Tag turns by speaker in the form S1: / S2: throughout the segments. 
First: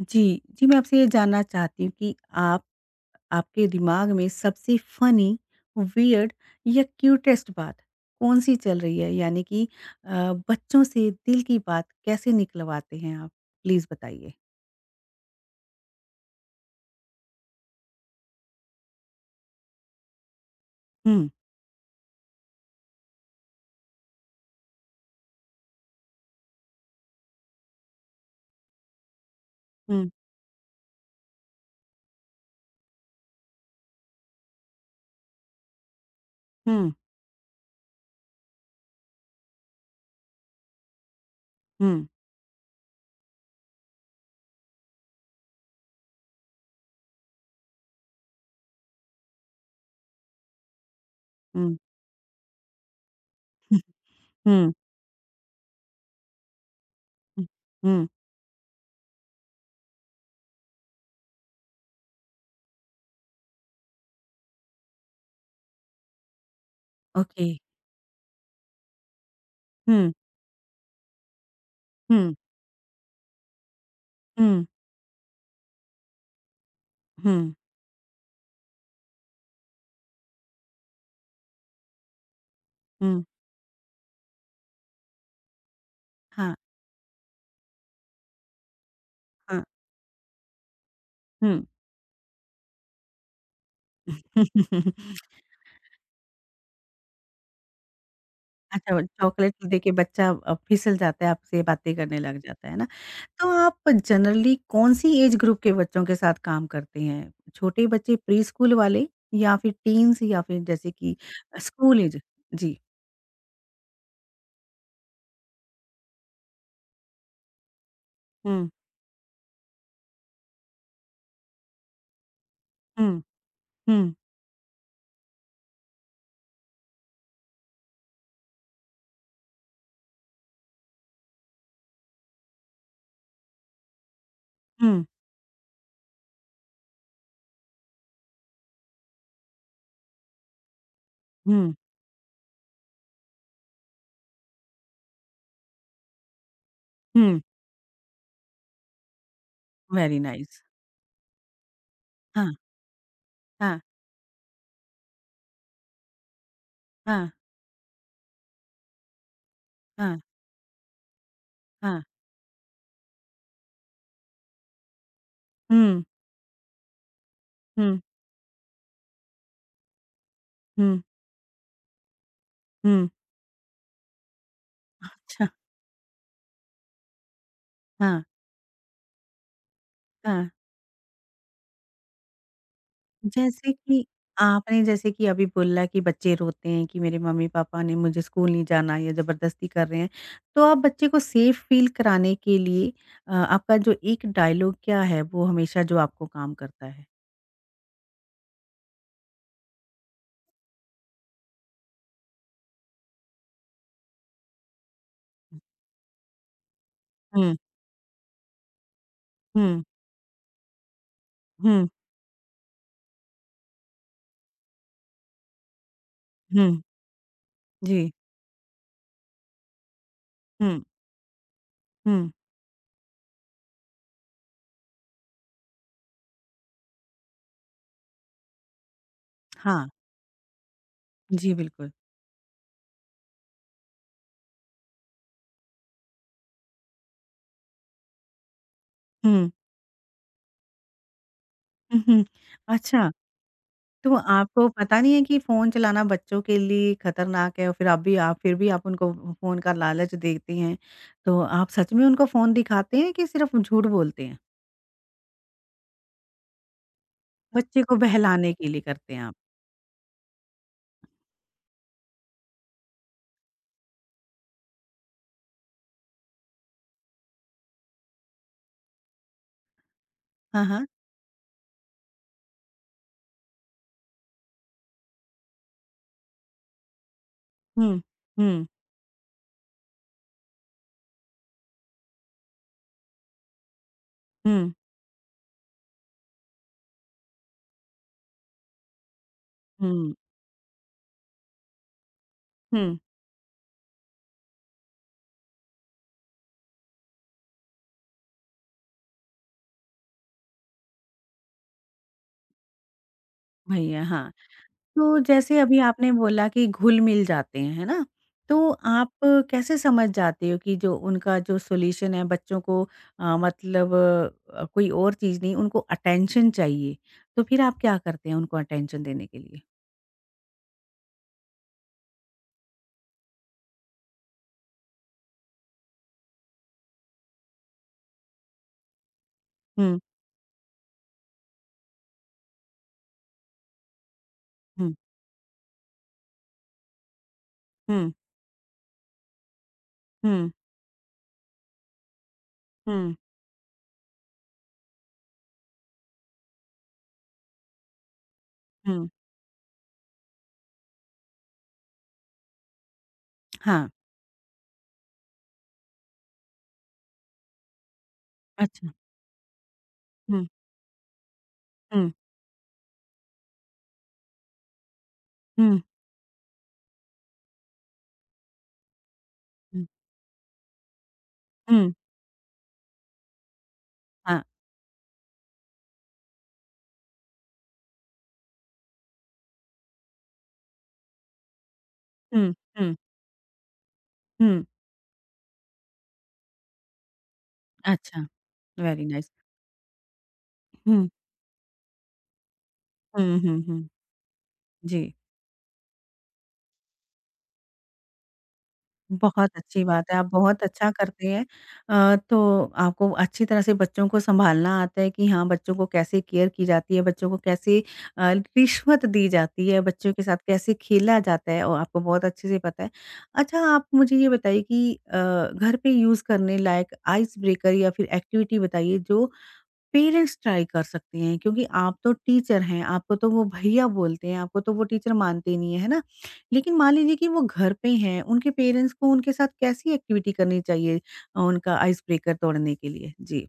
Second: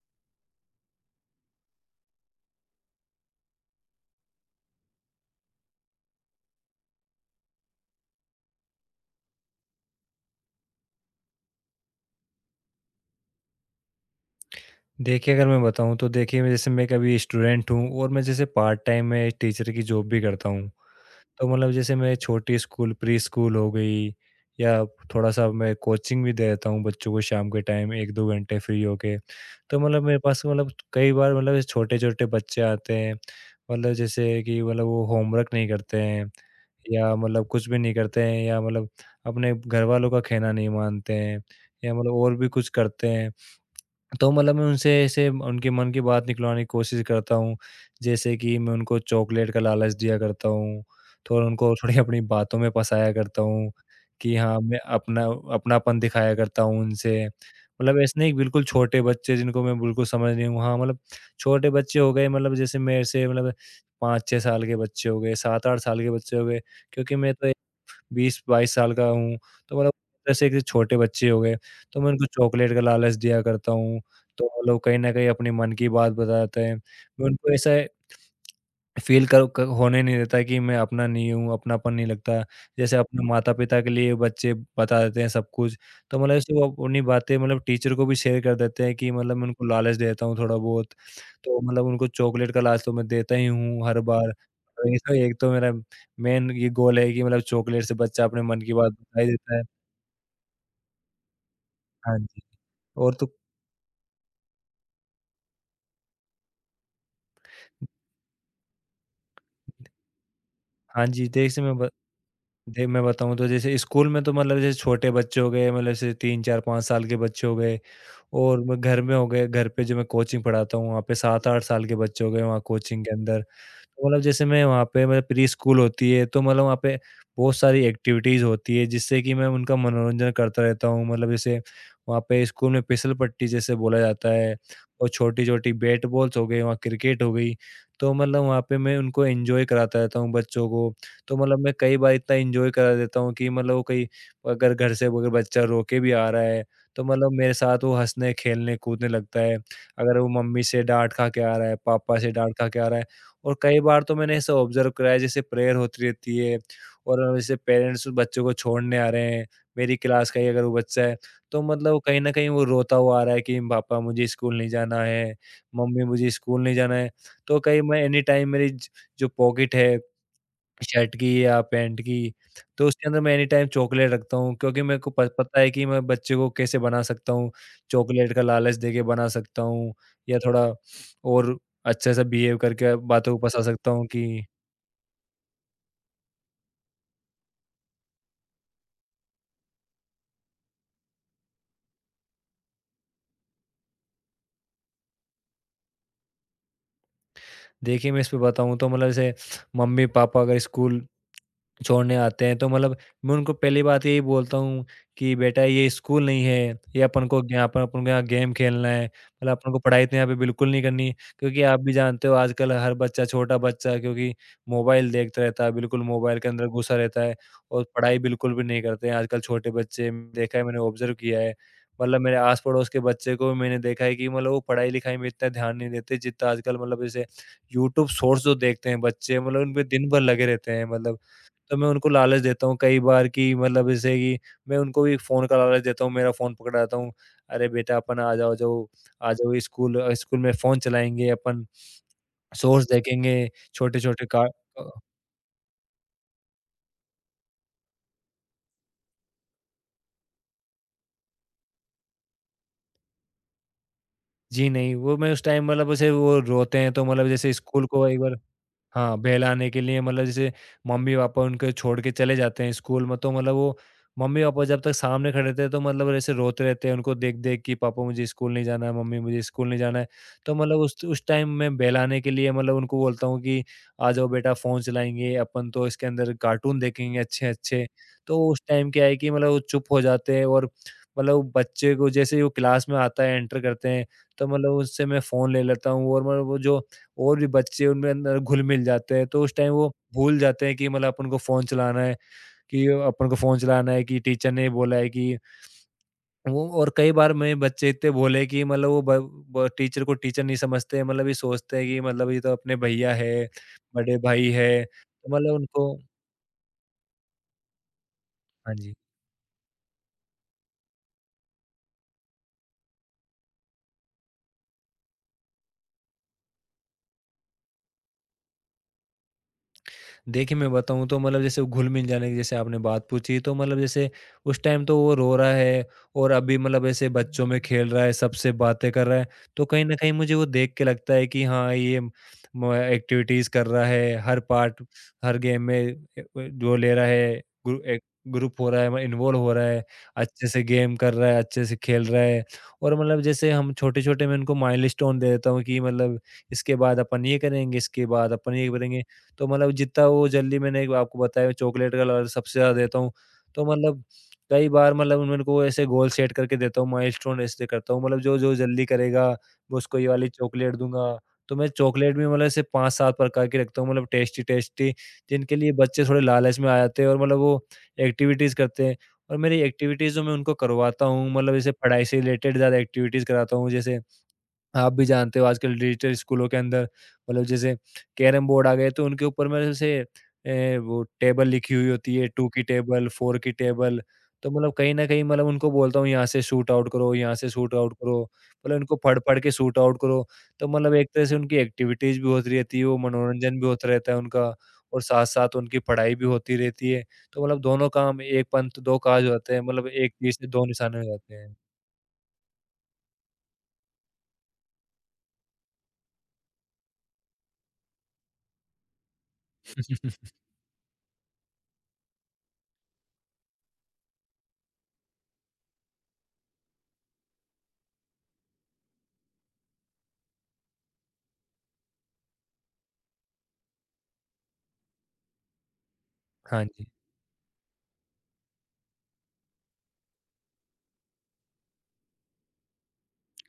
S1: जी, जी, मैं आपसे ये जानना चाहती हूँ कि आप आपके दिमाग में सबसे फ़नी, वियर्ड या क्यूटेस्ट बात कौन-सी चल रही है? यानी कि बच्चों से दिल की बात कैसे निकलवाते हैं आप? प्लीज़ बताइए।
S2: देखिए, अगर मैं बताऊँ तो देखिए मैं एक अभी स्टूडेंट हूँ, और मैं जैसे पार्ट टाइम में टीचर की जॉब भी करता हूँ।
S1: हुँ,
S2: तो मतलब जैसे मैं छोटी स्कूल, प्री-स्कूल हो गई, या थोड़ा-सा मैं कोचिंग भी दे देता हूँ बच्चों को शाम के टाइम 1-2 घंटे फ्री होके। तो मतलब
S1: हुँ,
S2: मेरे पास मतलब कई बार मतलब छोटे-छोटे बच्चे आते हैं, मतलब जैसे कि मतलब वो होमवर्क नहीं करते हैं,
S1: हुँ,
S2: या मतलब कुछ भी नहीं करते हैं, या मतलब अपने घरवालों का कहना नहीं मानते हैं, या
S1: हुँ,
S2: मतलब और भी कुछ करते हैं। तो मतलब मैं उनसे ऐसे उनके मन की बात निकलवाने की कोशिश करता हूँ। जैसे कि मैं उनको चॉकलेट का लालच दिया करता हूँ, थोड़ा उनको
S1: हुँ,
S2: थोड़ी अपनी बातों में फँसाया करता हूँ कि हाँ,
S1: हुँ,
S2: मैं अपनापन दिखाया करता हूँ उनसे।
S1: हुँ,
S2: मतलब
S1: हुँ,
S2: ऐसे नहीं, बिल्कुल छोटे बच्चे जिनको मैं बिल्कुल समझ नहीं हूँ, हाँ, मतलब छोटे बच्चे हो गए, मतलब जैसे मेरे से मतलब 5-6 साल के बच्चे हो गए, 7-8 साल के बच्चे हो गए, क्योंकि मैं
S1: ओके।
S2: तो 20-22 साल का हूँ, तो मतलब
S1: हुँ,
S2: जैसे एक छोटे बच्चे हो गए, तो मैं उनको
S1: हुँ,
S2: चॉकलेट का लालच दिया करता हूँ, तो वो
S1: हुँ,
S2: लोग कहीं न कहीं अपने मन की बात बताते हैं। मैं
S1: हुँ,
S2: उनको ऐसा फ़ील कर क होने नहीं देता कि मैं अपना नहीं हूँ, अपनापन नहीं लगता। जैसे
S1: हुँ,
S2: अपने माता-पिता के लिए बच्चे बता देते हैं सब कुछ, तो मतलब ऐसे
S1: हाँ,
S2: वो अपनी बातें मतलब टीचर को भी शेयर कर देते हैं कि मतलब मैं
S1: हाँ,
S2: उनको लालच देता हूँ थोड़ा बहुत। तो
S1: हुँ।
S2: मतलब उनको चॉकलेट का लालच तो मैं देता ही हूँ हर बार। तो इसमें एक तो मेरा मेन ये गोल है कि मतलब चॉकलेट से बच्चा अपने मन की बात
S1: अच्छा, वो
S2: बता ही
S1: चॉकलेट
S2: देता है।
S1: तो देखिए बच्चा फिसल जाता है, आपसे बातें
S2: हाँ
S1: करने लग
S2: जी,
S1: जाता है ना?
S2: और तो
S1: तो आप जनरली कौन-सी एज ग्रुप के बच्चों के साथ काम करते हैं? छोटे बच्चे प्री-स्कूल वाले या फिर टीन्स या फिर जैसे
S2: हाँ
S1: कि
S2: जी, जैसे मैं ब
S1: स्कूल एज? जी।
S2: दे मैं बताऊँ तो जैसे स्कूल में तो मतलब जैसे छोटे बच्चे हो गए, मतलब जैसे 3, 4, 5 साल के बच्चे हो गए, और
S1: हुँ,
S2: मैं घर में हो गए, घर पे जो मैं कोचिंग पढ़ाता हूँ वहाँ पे 7, 8 साल के बच्चे हो गए वहाँ कोचिंग के
S1: हुँ,
S2: अंदर। तो
S1: हुँ,
S2: मतलब जैसे मैं वहाँ पे मतलब प्री स्कूल होती है, तो मतलब वहाँ पे बहुत सारी एक्टिविटीज़ होती है, जिससे कि मैं उनका मनोरंजन करता रहता हूँ। मतलब जैसे वहाँ पे स्कूल में फिसल पट्टी जैसे बोला जाता है,
S1: हुँ,
S2: और छोटी-छोटी बैट बॉल्स हो गई, वहाँ क्रिकेट हो गई। तो मतलब वहाँ पे मैं उनको एन्जॉय कराता रहता हूँ बच्चों को। तो मतलब मैं
S1: हुँ,
S2: कई बार इतना एन्जॉय करा देता हूँ कि मतलब वो कहीं अगर घर से अगर बच्चा रो के भी आ रहा है, तो मतलब
S1: हुँ।
S2: मेरे साथ वो हँसने, खेलने, कूदने लगता है। अगर
S1: वेरी
S2: वो मम्मी
S1: नाइस।
S2: से डाँट खा के आ रहा है, पापा से डाँट
S1: हाँ,
S2: खा के आ रहा है, और कई
S1: हाँ,
S2: बार तो मैंने ऐसा ऑब्जर्व करा है, जैसे प्रेयर होती रहती है, और
S1: हाँ,
S2: जैसे पेरेंट्स बच्चों को छोड़ने आ रहे हैं, मेरी
S1: हाँ,
S2: क्लास का ही अगर वो बच्चा है, तो मतलब
S1: हाँ।
S2: कहीं न कहीं वो रोता हुआ आ रहा है कि पापा मुझे स्कूल नहीं जाना है,
S1: हुँ,
S2: मम्मी मुझे स्कूल नहीं जाना है। तो कहीं
S1: हुँ,
S2: मैं एनी टाइम मेरी ज जो पॉकेट है
S1: हुँ,
S2: शर्ट की या पैंट की, तो उसके
S1: हुँ।
S2: अंदर मैं एनी टाइम चॉकलेट रखता हूँ, क्योंकि मेरे को प
S1: अच्छा,
S2: पता है कि मैं बच्चे को कैसे बना सकता हूँ,
S1: हाँ,
S2: चॉकलेट का लालच देके बना सकता हूँ, या
S1: हाँ।
S2: थोड़ा और अच्छे से बिहेव करके बातों को फँसा
S1: जैसे
S2: सकता
S1: कि
S2: हूँ कि
S1: आपने जैसे कि अभी बोला कि बच्चे रोते हैं कि मेरे मम्मी-पापा ने मुझे स्कूल नहीं जाना या ज़बरदस्ती कर रहे हैं। तो आप बच्चे को सेफ फ़ील कराने के लिए आपका जो एक डायलॉग क्या है वो हमेशा जो आपको काम करता है?
S2: देखिए मैं इस पे बताऊँ तो मतलब जैसे मम्मी-पापा अगर स्कूल छोड़ने आते हैं, तो मतलब मैं उनको पहली बात यही बोलता हूँ कि बेटा ये स्कूल नहीं है, ये अपन को
S1: हुँ,
S2: यहाँ पर अपन को यहाँ गेम खेलना है, मतलब अपन को
S1: हुँ,
S2: पढ़ाई तो यहाँ पे बिल्कुल नहीं करनी है। क्योंकि आप
S1: हुँ,
S2: भी जानते हो आजकल हर बच्चा, छोटा बच्चा क्योंकि मोबाइल देखता रहता है, बिल्कुल मोबाइल के अंदर
S1: हुँ,
S2: घुसा रहता है, और
S1: जी,
S2: पढ़ाई बिल्कुल भी नहीं करते हैं आजकल छोटे बच्चे। देखा है, मैंने
S1: हुँ,
S2: ऑब्ज़र्व किया है, मतलब
S1: हुँ,
S2: मेरे आस-पड़ोस के बच्चे को भी मैंने देखा है कि मतलब वो पढ़ाई-लिखाई में इतना ध्यान नहीं देते जितना आजकल, मतलब जैसे यूट्यूब शॉर्ट्स जो देखते हैं बच्चे मतलब उनपे
S1: हाँ,
S2: दिन भर लगे रहते हैं मतलब।
S1: जी
S2: तो मैं
S1: बिल्कुल।
S2: उनको लालच देता हूँ कई बार कि मतलब जैसे कि मैं उनको भी फ़ोन का लालच देता हूँ, मेरा फ़ोन पकड़ाता हूँ। अरे बेटा अपन आ जाओ जाओ आ
S1: हुँ,
S2: जाओ स्कूल, स्कूल में फ़ोन चलाएँगे अपन,
S1: हुँ, हुँ,
S2: सोर्स
S1: अच्छा।
S2: देखेंगे,
S1: तो
S2: छोटे-छोटे का
S1: आपको
S2: अ,
S1: पता नहीं है कि फ़ोन चलाना बच्चों के लिए खतरनाक है और फिर आप फिर भी आप उनको फ़ोन का लालच देती हैं। तो आप सच में उनको फ़ोन दिखाते हैं कि सिर्फ़ झूठ बोलते हैं?
S2: जी नहीं, वो मैं उस टाइम मतलब जैसे वो रोते हैं, तो मतलब जैसे
S1: बच्चे
S2: स्कूल
S1: को
S2: को एक बार
S1: बहलाने के लिए करते
S2: हाँ,
S1: हैं आप?
S2: बहलाने के लिए मतलब जैसे मम्मी-पापा उनको छोड़ के चले जाते हैं स्कूल में, तो मतलब वो मम्मी-पापा जब तक सामने खड़े रहते हैं तो मतलब ऐसे रोते रहते हैं उनको देख-देख कि पापा मुझे स्कूल नहीं जाना है, मम्मी मुझे स्कूल नहीं जाना है। तो
S1: हाँ,
S2: मतलब
S1: हाँ।
S2: उस टाइम मैं बहलाने के लिए मतलब उनको बोलता हूँ कि आ जाओ बेटा फ़ोन चलाएँगे, अपन तो इसके अंदर कार्टून देखेंगे अच्छे-अच्छे।
S1: हुँ।
S2: तो उस
S1: हुँ,
S2: टाइम क्या है कि मतलब वो चुप हो जाते हैं, और मतलब वो बच्चे को जैसे ही वो क्लास में आता है, एंटर करते हैं, तो मतलब
S1: हुँ,
S2: उससे मैं फ़ोन ले लेता हूँ, और मतलब वो जो और भी बच्चे उनमें अंदर घुल-मिल जाते हैं, तो उस टाइम वो
S1: हुँ,
S2: भूल जाते हैं कि मतलब
S1: हुँ।
S2: अपन को फ़ोन चलाना है, कि टीचर ने बोला है कि वो, और कई बार मेरे बच्चे इतने भोले हैं कि मतलब वो ब ब टीचर को टीचर नहीं समझते, मतलब ये सोचते हैं कि मतलब ये तो अपने भैया है,
S1: भैया,
S2: बड़े
S1: हाँ।
S2: भाई है,
S1: तो
S2: तो मतलब
S1: जैसे अभी
S2: उनको
S1: आपने बोला कि घुल-मिल जाते हैं, है ना? तो
S2: हाँ जी।
S1: आप कैसे समझ जाते हो कि जो उनका जो सॉल्यूशन है बच्चों को मतलब कोई और चीज़ नहीं उनको अटेंशन चाहिए, तो फिर आप क्या करते हैं उनको अटेंशन देने के लिए?
S2: देखिए, मैं बताऊँ तो मतलब जैसे घुल-मिल जाने की जैसे आपने बात पूछी, तो मतलब जैसे उस टाइम तो वो रो रहा है, और अभी मतलब ऐसे बच्चों में खेल रहा है, सबसे बातें कर रहा है। तो कहीं न
S1: हुँ,
S2: कहीं मुझे वो देख के लगता है कि हाँ, ये म एक्टिविटीज़ कर रहा है, हर पार्ट
S1: हुँ,
S2: हर गेम में जो ले रहा है, ग्रु एक
S1: हुँ,
S2: ग्रुप हो रहा है, मैं इन्वॉल्व हो रहा है, अच्छे
S1: हुँ,
S2: से गेम कर रहा है, अच्छे से खेल रहा है, और
S1: हुँ,
S2: मतलब जैसे हम छोटे-छोटे मैं उनको माइलस्टोन दे देता हूँ कि मतलब इसके बाद अपन ये करेंगे, इसके बाद अपन ये करेंगे।
S1: हुँ,
S2: तो मतलब जितना वो जल्दी, मैंने एक आपको बताया चॉकलेट कलर सबसे ज़्यादा देता हूँ। तो
S1: हाँ,
S2: मतलब कई बार मतलब उन को ऐसे गोल सेट करके देता हूँ, माइलस्टोन ऐसे करता हूँ, मतलब जो-जो जल्दी
S1: अच्छा,
S2: करेगा, मैं उसको ये वाली
S1: हुँ,
S2: चॉकलेट दूँगा। तो मैं
S1: हुँ,
S2: चॉकलेट भी मतलब ऐसे 5-7 प्रकार की रखता हूँ, मतलब टेस्टी-टेस्टी जिनके लिए
S1: हुँ,
S2: बच्चे थोड़े लालच में आ जाते हैं, और मतलब वो एक्टिविटीज़ करते हैं। और मेरी
S1: हुँ,
S2: एक्टिविटीज़ जो मैं उनको करवाता हूँ, मतलब जैसे
S1: हुँ,
S2: पढ़ाई से रिलेटेड ज़्यादा एक्टिविटीज़ कराता हूँ, जैसे
S1: हाँ,
S2: आप भी जानते हो आजकल डिजिटल स्कूलों के अंदर मतलब जैसे कैरम बोर्ड आ गए, तो उनके ऊपर में जैसे वो टेबल लिखी हुई होती है, टू
S1: हुँ,
S2: की
S1: हुँ,
S2: टेबल, फोर की टेबल, तो
S1: हुँ,
S2: मतलब कहीं ना कहीं मतलब उनको बोलता हूँ यहाँ से शूट आउट करो, यहाँ से शूट आउट करो,
S1: अच्छा,
S2: मतलब इनको
S1: वेरी
S2: पढ़
S1: नाइस।
S2: पढ़ के शूट आउट करो। तो मतलब
S1: हुँ,
S2: एक तरह से उनकी एक्टिविटीज भी होती रहती है, वो
S1: हुँ,
S2: मनोरंजन
S1: हुँ,
S2: भी होता
S1: हुँ,
S2: रहता है उनका, और
S1: जी।
S2: साथ साथ उनकी पढ़ाई भी होती रहती है, तो मतलब दोनों काम एक पंथ दो काज
S1: बहुत
S2: होते हैं,
S1: अच्छी
S2: मतलब
S1: बात
S2: एक
S1: है, आप
S2: तीर से
S1: बहुत
S2: दो
S1: अच्छा
S2: निशाने हो
S1: करते
S2: जाते
S1: हैं।
S2: हैं।
S1: तो आपको अच्छी तरह से बच्चों को सँभालना आता है कि हाँ, बच्चों को कैसे केयर की जाती है, बच्चों को कैसे अ, रिश्वत दी जाती है, बच्चों के साथ कैसे खेला जाता है और आपको बहुत अच्छे से पता है। अच्छा, आप मुझे ये बताइए कि घर पे यूज़ करने लायक आइस ब्रेकर या फिर एक्टिविटी बताइए जो पेरेंट्स ट्राई कर सकते हैं क्योंकि आप तो टीचर हैं, आपको तो वो भैया बोलते हैं, आपको तो वो टीचर मानते नहीं है, है ना?
S2: हाँ
S1: लेकिन
S2: जी।
S1: मान लीजिए कि वो घर पे हैं, उनके पेरेंट्स को उनके साथ कैसी एक्टिविटी करनी चाहिए उनका आइस ब्रेकर तोड़ने के लिए? जी।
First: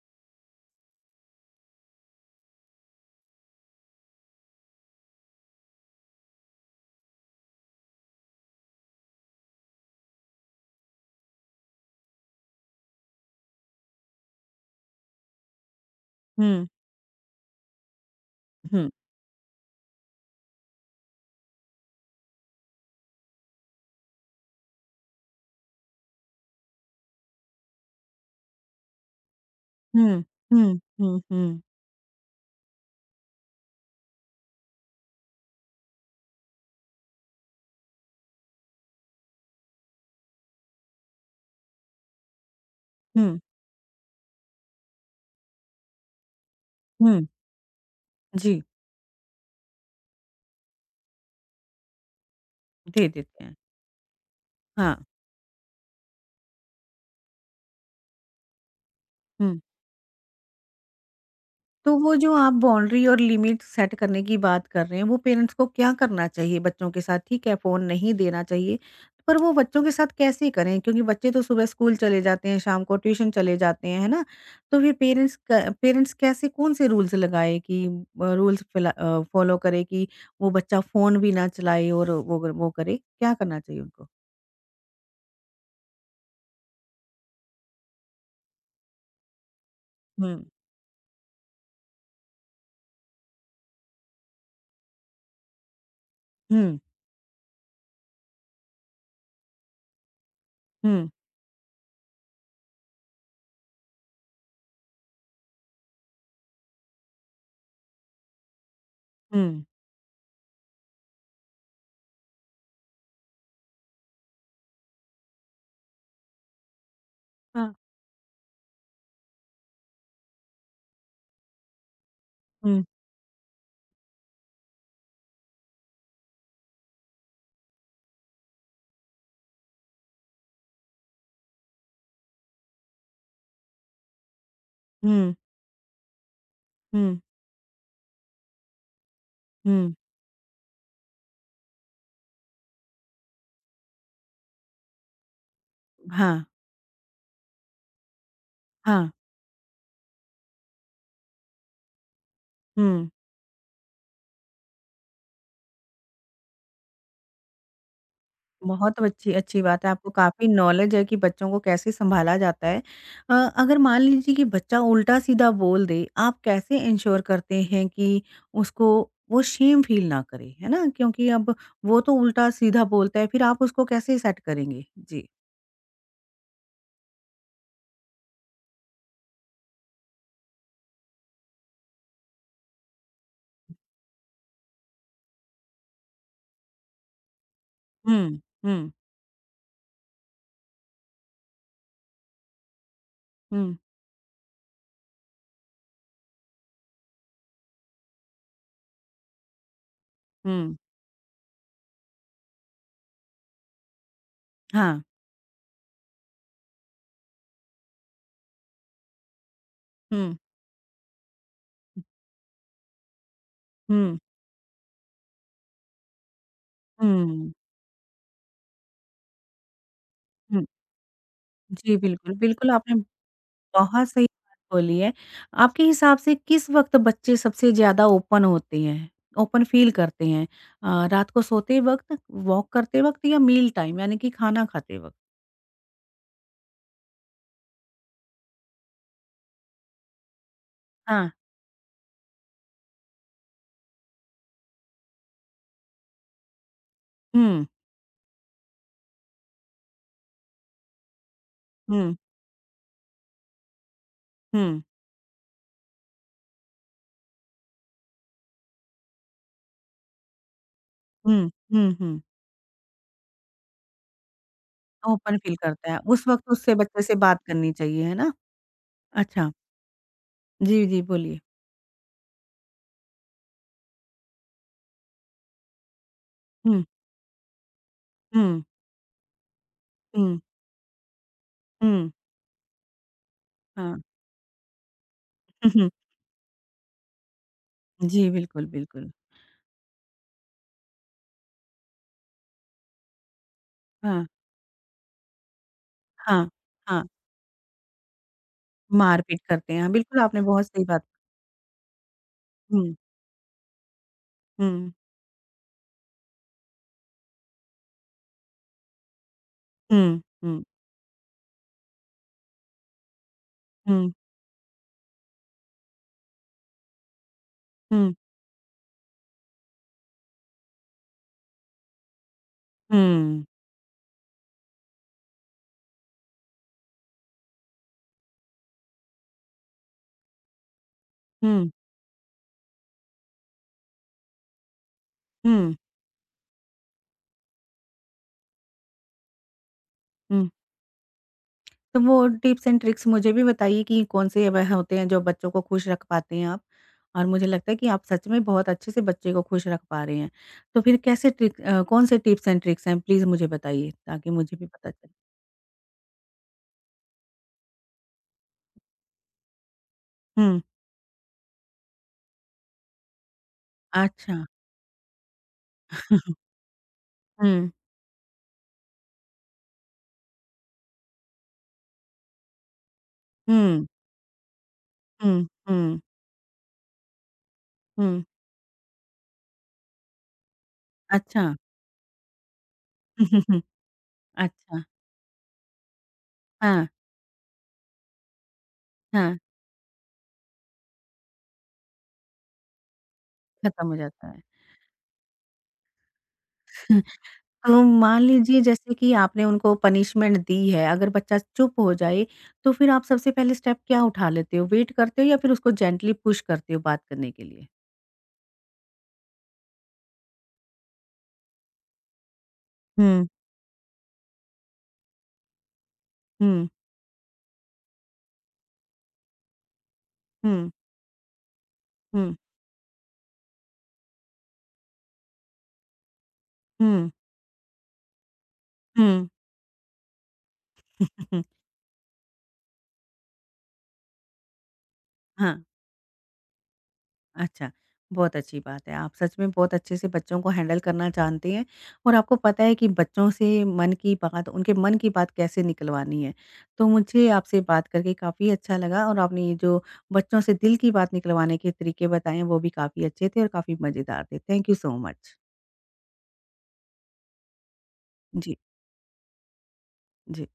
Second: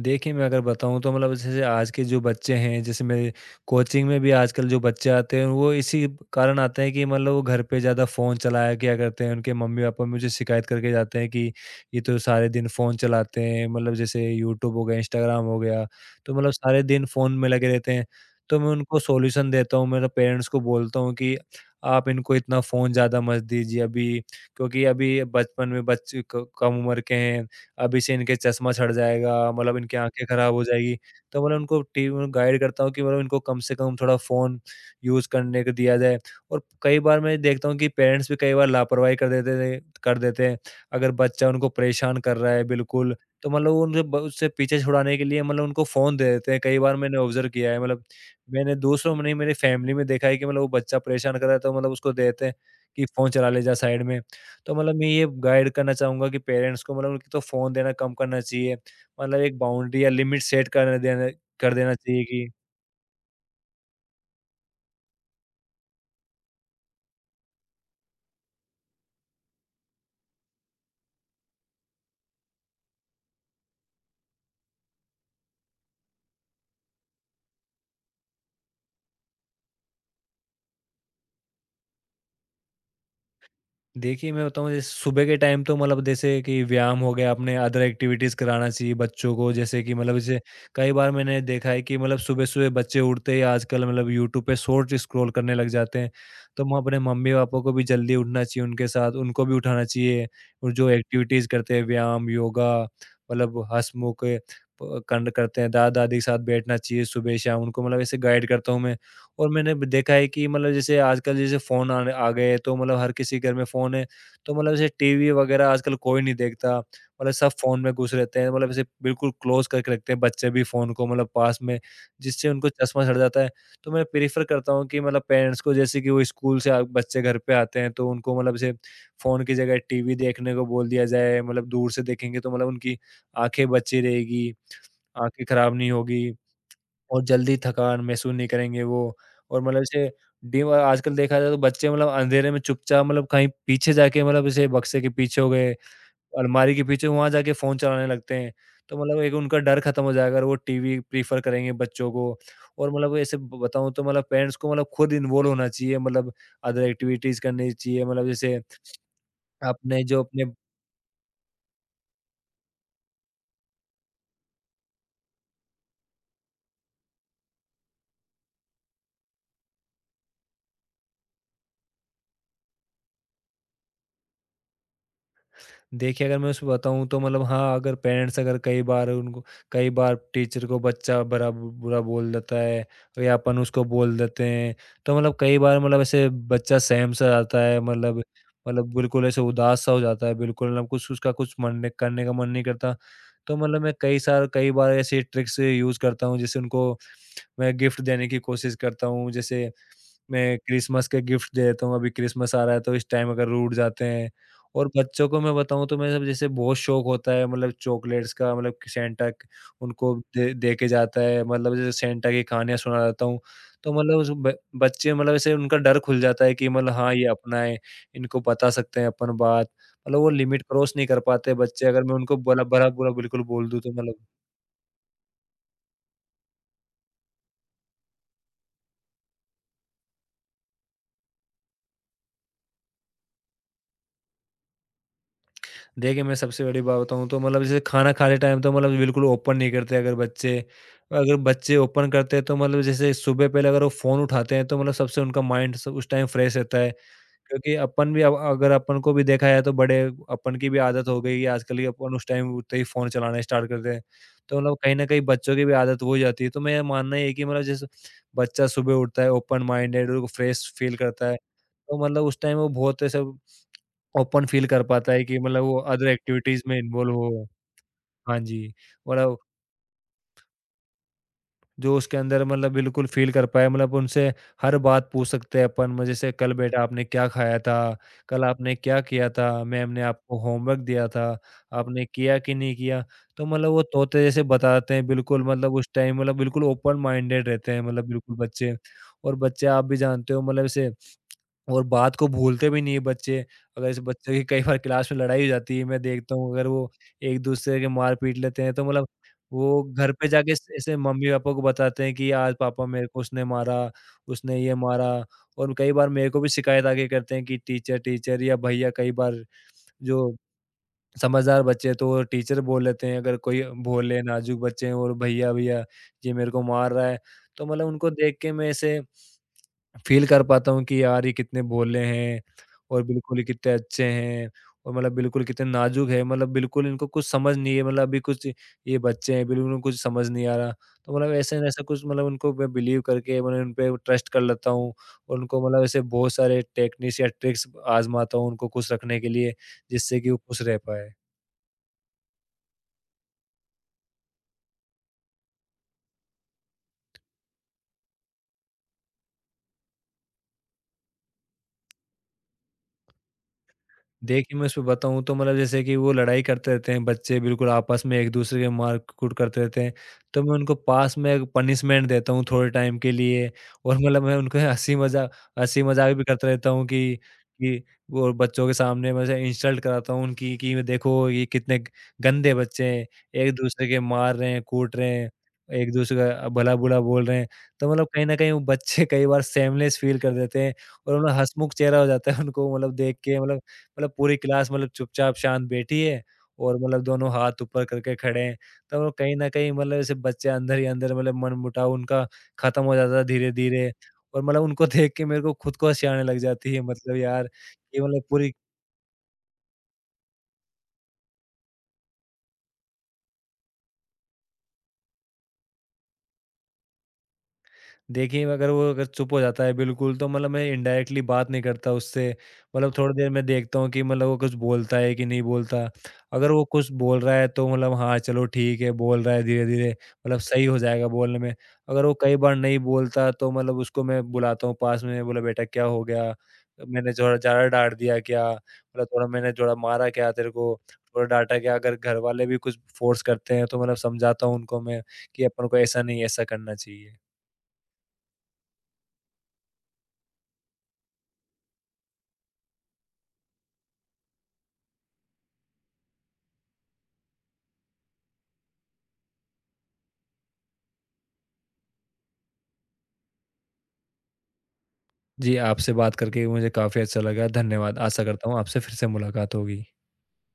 S2: देखिए, मैं अगर बताऊँ तो मतलब जैसे आज के जो बच्चे हैं, जैसे मेरे कोचिंग में भी आजकल जो बच्चे आते हैं, वो इसी कारण आते हैं कि मतलब वो घर पे ज़्यादा फ़ोन चलाया किया करते हैं। उनके मम्मी-पापा मुझे शिकायत करके जाते हैं कि, "ये तो सारे दिन फ़ोन चलाते हैं।" मतलब जैसे यूट्यूब हो गया, इंस्टाग्राम हो गया, तो मतलब
S1: हुँ,
S2: सारे दिन फ़ोन में लगे रहते हैं। तो मैं
S1: हुँ,
S2: उनको सॉल्यूशन देता हूँ, मेरे पेरेंट्स को बोलता हूँ कि, "आप इनको इतना फ़ोन ज़्यादा मत दीजिए अभी, क्योंकि अभी बचपन में बच्चे क कम उम्र के हैं। अभी से इनके चश्मा छँट जाएगा, मतलब इनकी आँखें
S1: हुँ,
S2: ख़राब हो
S1: हुँ,
S2: जाएगी।
S1: हुँ,
S2: तो मतलब
S1: हुँ,
S2: उनको टी में गाइड करता हूँ कि मतलब इनको कम से कम थोड़ा फ़ोन यूज़ करने को दिया जाए। और कई बार मैं देखता हूँ कि पेरेंट्स भी कई बार लापरवाही कर देते हैं। अगर बच्चा उनको परेशान कर रहा है बिल्कुल,
S1: हुँ,
S2: तो मतलब वो उनसे ब उससे पीछे छुड़ाने के लिए मतलब उनको फ़ोन दे देते हैं। कई बार मैंने
S1: हुँ।
S2: ऑब्ज़र्व किया है, मतलब
S1: जी,
S2: मैंने दूसरों में नहीं, मेरी फ़ैमिली में देखा है कि मतलब वो बच्चा परेशान कर रहा है, तो मतलब उसको दे देते हैं कि
S1: दे
S2: फ़ोन
S1: देते
S2: चला
S1: हैं।
S2: ले जा साइड में। तो मतलब
S1: हाँ,
S2: मैं ये गाइड करना चाहूँगा कि पेरेंट्स को मतलब उनकी तो फ़ोन देना कम करना चाहिए। मतलब एक
S1: हुँ।
S2: बाउंड्री या लिमिट सेट करने देना कर देना
S1: तो वो
S2: चाहिए
S1: जो
S2: कि
S1: आप बाउंड्री और लिमिट सेट करने की बात कर रहे हैं, वो पेरेंट्स को क्या करना चाहिए बच्चों के साथ? ठीक है, फ़ोन नहीं देना चाहिए, पर वो बच्चों के साथ कैसे करें? क्योंकि बच्चे तो सुबह स्कूल चले जाते हैं, शाम को ट्यूशन चले जाते हैं, है ना? तो फिर पेरेंट्स कैसे कौन-से रूल्स लगाएँ कि रूल्स फ़ॉलो करें कि वो बच्चा फ़ोन भी ना चलाए और वो करे? क्या करना चाहिए उनको?
S2: देखिए, मैं बताऊँ जैसे सुबह के टाइम तो मतलब जैसे कि व्यायाम हो गया, अपने अदर एक्टिविटीज़ कराना चाहिए बच्चों को। जैसे कि मतलब जैसे
S1: हुँ,
S2: कई बार मैंने देखा है कि मतलब सुबह-सुबह बच्चे उठते ही आजकल मतलब यूट्यूब पे शॉर्ट स्क्रॉल करने लग जाते हैं। तो मैं
S1: हुँ,
S2: अपने मम्मी-पापा को भी जल्दी उठना चाहिए उनके साथ, उनको भी उठाना चाहिए और जो
S1: हुँ,
S2: एक्टिविटीज़ करते हैं व्यायाम, योगा मतलब हँसमुख प कंड करते हैं, दादा-दादी के साथ बैठना चाहिए सुबह-शाम उनको मतलब ऐसे गाइड करता हूँ मैं।
S1: हुँ।
S2: और मैंने भी देखा है कि मतलब जैसे आजकल जैसे फ़ोन आने आ गए हैं, तो मतलब हर किसी के घर में फ़ोन है। तो मतलब जैसे टीवी वगैरह आजकल कोई नहीं देखता, मतलब सब
S1: हाँ।
S2: फ़ोन में घुस रहते हैं। मतलब ऐसे बिल्कुल क्लोज़ करके रखते हैं बच्चे भी फ़ोन को मतलब पास में, जिससे उनको
S1: हुँ,
S2: चश्मा चढ़ जाता है। तो मैं प्रेफ़र करता हूँ कि मतलब पेरेंट्स को जैसे कि वो स्कूल से आ बच्चे घर पे आते हैं, तो उनको मतलब जैसे फ़ोन की जगह टीवी देखने को बोल दिया जाए। मतलब दूर से देखेंगे तो मतलब उनकी आँखें बची रहेगी,
S1: हुँ,
S2: आँखें खराब नहीं होगी।
S1: हुँ,
S2: और जल्दी थकान महसूस नहीं करेंगे वो, और मतलब
S1: हुँ।
S2: जैसे डीम आजकल देखा जाए तो बच्चे मतलब अंधेरे में चुपचाप मतलब कहीं पीछे जाके मतलब जैसे बक्से के पीछे हो गए,
S1: हाँ,
S2: अलमारी के पीछे वहाँ जाके फ़ोन चलाने लगते हैं। तो
S1: हाँ,
S2: मतलब एक उनका डर खत्म हो जाएगा और वो टीवी प्रेफ़र करेंगे बच्चों को। और
S1: हुँ।
S2: मतलब ऐसे ब बताऊँ तो मतलब पेरेंट्स को मतलब खुद इन्वॉल्व होना चाहिए, मतलब अदर एक्टिविटीज़ करनी चाहिए मतलब जैसे
S1: बहुत अच्छी अच्छी बात है,
S2: अपने
S1: आपको
S2: जो अपने।
S1: काफ़ी नॉलेज है कि बच्चों को कैसे सँभाला जाता है। अगर मान लीजिए कि बच्चा उल्टा-सीधा बोल दे, आप कैसे एन्श्योर करते हैं कि उसको वो शेम फ़ील ना करे, है ना? क्योंकि अब वो तो उल्टा-सीधा बोलता है, फिर आप उसको कैसे सेट करेंगे? जी।
S2: देखिए, अगर मैं उसमें बताऊँ तो मतलब हाँ, अगर पेरेंट्स, अगर कई बार उनको, कई बार टीचर को बच्चा बड़ा बुरा बोल देता है या अपन उसको बोल देते हैं, तो मतलब कई बार मतलब ऐसे बच्चा सहम-सा जाता है, मतलब
S1: हुँ, हुँ,
S2: मतलब बिल्कुल ऐसे उदास-सा हो जाता है, बिल्कुल मतलब कुछ उसका कुछ मन नहीं करने का मन नहीं करता। तो
S1: हुँ,
S2: मतलब मैं कई बार ऐसी ट्रिक्स यूज़ करता हूँ, जैसे उनको मैं गिफ्ट देने की कोशिश करता हूँ, जैसे मैं
S1: हुँ।
S2: क्रिसमस के गिफ्ट दे देता हूँ, अभी क्रिसमस आ रहा है तो इस टाइम अगर रूठ जाते हैं और
S1: हाँ,
S2: बच्चों को मैं बताऊँ तो मैं सब जैसे बहुत शौक होता है मतलब चॉकलेट्स का, मतलब कि सैंटा क उनको
S1: हुँ,
S2: दे दे के जाता है, मतलब जैसे
S1: हुँ,
S2: सैंटा की कहानियाँ सुना देता हूँ। तो मतलब
S1: हुँ,
S2: उस ब बच्चे मतलब ऐसे उनका डर खुल जाता है कि मतलब हाँ, ये
S1: हुँ,
S2: अपना है, इनको बता सकते हैं अपन बात, मतलब वो लिमिट
S1: हुँ।
S2: क्रॉस नहीं कर पाते बच्चे,
S1: जी,
S2: अगर मैं
S1: बिल्कुल,
S2: उनको बला
S1: बिल्कुल
S2: भला
S1: आपने
S2: बुरा बिल्कुल बोल दूँ तो
S1: बहुत
S2: मतलब।
S1: सही बात बोली है। आपके हिसाब से किस वक़्त बच्चे सबसे ज़्यादा ओपन होते हैं, ओपन फ़ील करते हैं? रात को सोते वक़्त, वॉक करते वक़्त या मील टाइम यानी कि खाना खाते वक़्त?
S2: देखिए, मैं सबसे बड़ी बात बताऊँ तो मतलब जैसे खाना खाते टाइम तो मतलब बिल्कुल ओपन नहीं करते अगर बच्चे।
S1: हाँ।
S2: अगर बच्चे ओपन करते हैं तो मतलब जैसे सुबह पहले अगर वो फ़ोन उठाते हैं तो मतलब सबसे उनका माइंड स उस टाइम फ्रेश रहता है।
S1: हुँ,
S2: क्योंकि अपन भी अब, अगर अपन को भी देखा जाए तो बड़े अपन की भी आदत हो गई है आजकल कि अपन
S1: हुँ,
S2: उस टाइम उठते ही फ़ोन चलाना स्टार्ट करते हैं। तो मतलब
S1: हुँ,
S2: कहीं न कहीं बच्चों की भी आदत हो जाती है। तो मेरा मानना ये है कि मतलब जैसे बच्चा सुबह उठता है ओपन माइंडेड और फ्रेश फ़ील करता है।
S1: हुँ, हुँ,
S2: तो
S1: हुँ।
S2: मतलब उस टाइम वो बहुत ऐसा ओपन फ़ील कर पाता है कि
S1: ओपन फ़ील
S2: मतलब वो
S1: करता है,
S2: अदर
S1: उस वक़्त
S2: एक्टिविटीज़
S1: उससे
S2: में
S1: बच्चे
S2: इन्वॉल्व
S1: से बात
S2: हो।
S1: करनी चाहिए, है ना?
S2: हाँ जी, मतलब
S1: अच्छा। जी, जी, बोलिए।
S2: जो उसके अंदर मतलब बिल्कुल फ़ील कर पाए, मतलब उनसे हर बात पूछ सकते हैं अपन म जैसे, कल बेटा
S1: हुँ,
S2: आपने क्या खाया था? कल
S1: हुँ,
S2: आपने क्या किया था? मैम ने आपको
S1: हुँ,
S2: होमवर्क दिया था, आपने
S1: हुँ,
S2: किया कि नहीं किया? तो मतलब वो
S1: हाँ।
S2: तोते जैसे बताते हैं बिल्कुल, मतलब उस
S1: हम्म,
S2: टाइम मतलब बिल्कुल ओपन माइंडेड रहते हैं मतलब
S1: जी,
S2: बिल्कुल
S1: बिल्कुल,
S2: बच्चे।
S1: बिल्कुल।
S2: और बच्चे आप भी जानते हो मतलब जैसे, और बात को भूलते भी नहीं है बच्चे। अगर इस
S1: हाँ,
S2: बच्चे की कई बार क्लास में लड़ाई हो जाती है, मैं देखता
S1: हाँ,
S2: हूँ अगर वो
S1: हाँ।
S2: एक-दूसरे के मार पीट लेते हैं, तो मतलब
S1: मारपीट करते हैं,
S2: वो
S1: हाँ,
S2: घर
S1: बिल्कुल
S2: पे
S1: आपने
S2: जाके ऐस
S1: बहुत सही
S2: ऐसे
S1: बात
S2: मम्मी-पापा को बताते हैं कि आज पापा,
S1: हुँ,
S2: मेरे को उसने मारा, उसने ये
S1: हुँ।
S2: मारा, और कई बार मेरे को भी शिकायत आके करते हैं कि टीचर, टीचर या भैया। कई बार
S1: हुँ,
S2: जो
S1: हुँ,
S2: समझदार बच्चे हैं, तो वो टीचर बोल लेते हैं, अगर कोई
S1: हुँ,
S2: भोले नाज़ुक बच्चे हैं, और भैया, भैया ये मेरे को मार रहा है। तो मतलब उनको
S1: हुँ,
S2: देख के मैं ऐसे फ़ील कर पाता हूँ कि यार, ये कितने भोले हैं और बिल्कुल ही
S1: हुँ,
S2: कितने अच्छे हैं और मतलब बिल्कुल कितने नाज़ुक है, मतलब बिल्कुल इनको कुछ समझ नहीं है, मतलब अभी कुछ ये बच्चे हैं, बिल्कुल उनको कुछ समझ नहीं आ रहा। तो मतलब ऐसे न
S1: हुँ,
S2: ऐसा कुछ मतलब उनको मैं बिलीव करके मतलब उन पे ट्रस्ट कर लेता हूँ और उनको
S1: हुँ,
S2: मतलब ऐसे बहुत सारे टेक्निक्स या ट्रिक्स आज़माता हूँ उनको खुश रखने के लिए, जिससे कि वो
S1: हुँ।
S2: खुश रह पाएँ।
S1: तो वो टिप्स एंड ट्रिक्स मुझे भी बताइए कि कौन से वह होते हैं जो बच्चों को खुश रख पाते हैं आप? और मुझे लगता है कि आप सच में बहुत अच्छे से बच्चे को खुश रख पा रहे हैं। तो फिर कौन से टिप्स एंड ट्रिक्स हैं प्लीज़ मुझे बताइए ताकि मुझे
S2: देखिए, मैं
S1: भी
S2: उसमें
S1: पता चले?
S2: बताऊँ तो मतलब जैसे कि वो लड़ाई करते रहते हैं बच्चे, बिल्कुल आपस में एक-दूसरे के मार-कूट करते रहते हैं, तो मैं
S1: हुँ,
S2: उनको पास में एक पनिशमेंट देता हूँ थोड़े टाइम के लिए और मतलब मैं
S1: अच्छा।
S2: उनको हँसी मज़ाक भी करता रहता हूँ कि
S1: हुँ,
S2: कि वो बच्चों के सामने वैसे इंसल्ट कराता हूँ उनकी, कि देखो ये कितने गंदे बच्चे हैं, एक-दूसरे
S1: हुँ,
S2: के मार रहे हैं, कूट रहे हैं,
S1: हुँ, हुँ,
S2: एक-दूसरे का भला-बुरा बोल रहे हैं। तो मतलब
S1: हुँ,
S2: कहीं न कहीं वो बच्चे कई बार शेमलेस फील कर देते हैं और मतलब
S1: अच्छा।
S2: हँसमुख चेहरा हो जाता है उनको मतलब देख के, मतलब मतलब पूरी क्लास
S1: अच्छा,
S2: मतलब चुपचाप शांत बैठी है और
S1: हाँ,
S2: मतलब दोनों हाथ ऊपर करके खड़े हैं। तो मतलब कहीं
S1: हाँ,
S2: न कहीं मतलब ऐसे बच्चे अंदर ही अंदर मतलब मनमुटाव उनका खत्म हो जाता है
S1: खत्म
S2: धीरे-धीरे,
S1: हो जाता है।
S2: और मतलब उनको देख के मेरे को खुद को हँसी आने लग जाती है, मतलब यार,
S1: तो
S2: ये मतलब
S1: मान
S2: पूरी।
S1: लीजिए जैसे कि आपने उनको पनिशमेंट दी है, अगर बच्चा चुप हो जाए, तो फिर आप सबसे पहले स्टेप क्या उठा लेते हो? वेट करते हो या फिर उसको जेंटली पुश करते हो बात करने के लिए?
S2: देखिए, अगर वो अगर चुप हो जाता है बिल्कुल, तो मतलब मैं इनडायरेक्टली बात नहीं करता उससे। मतलब थोड़ी
S1: हुँ।
S2: देर मैं देखता हूँ कि मतलब वो कुछ बोलता है कि नहीं बोलता। अगर वो
S1: हुँ,
S2: कुछ बोल रहा है तो मतलब हाँ, चलो ठीक है, बोल रहा है धीरे-धीरे, मतलब सही
S1: हुँ,
S2: हो जाएगा बोलने में। अगर वो
S1: हुँ,
S2: कई बार नहीं बोलता तो मतलब उसको मैं बुलाता हूँ पास में, बोला, "बेटा, क्या हो गया?
S1: हुँ,
S2: मैंने थोड़ा ज़्यादा डाँट दिया क्या? मतलब
S1: हुँ,
S2: थोड़ा मारा क्या तेरे को? थोड़ा
S1: हुँ,
S2: डाँटा क्या?" अगर घर वाले भी कुछ फ़ोर्स करते हैं तो मतलब समझाता हूँ उनको मैं कि
S1: हाँ।
S2: अपन को ऐसा नहीं, ऐसा करना चाहिए।
S1: अच्छा, बहुत अच्छी बात है। आप सच में बहुत अच्छे से बच्चों को हैंडल करना जानते हैं और आपको पता है कि बच्चों से मन की बात उनके मन की बात कैसे निकलवानी है। तो मुझे आपसे बात करके काफ़ी अच्छा लगा और आपने ये जो बच्चों से दिल की बात निकलवाने के तरीके बताएँ, वो भी काफ़ी अच्छे थे और काफ़ी मज़ेदार थे। Thank you so much.
S2: जी, आपसे बात करके मुझे काफ़ी अच्छा लगा। धन्यवाद। आशा करता
S1: जी,
S2: हूँ आपसे फिर से मुलाकात होगी।
S1: जी।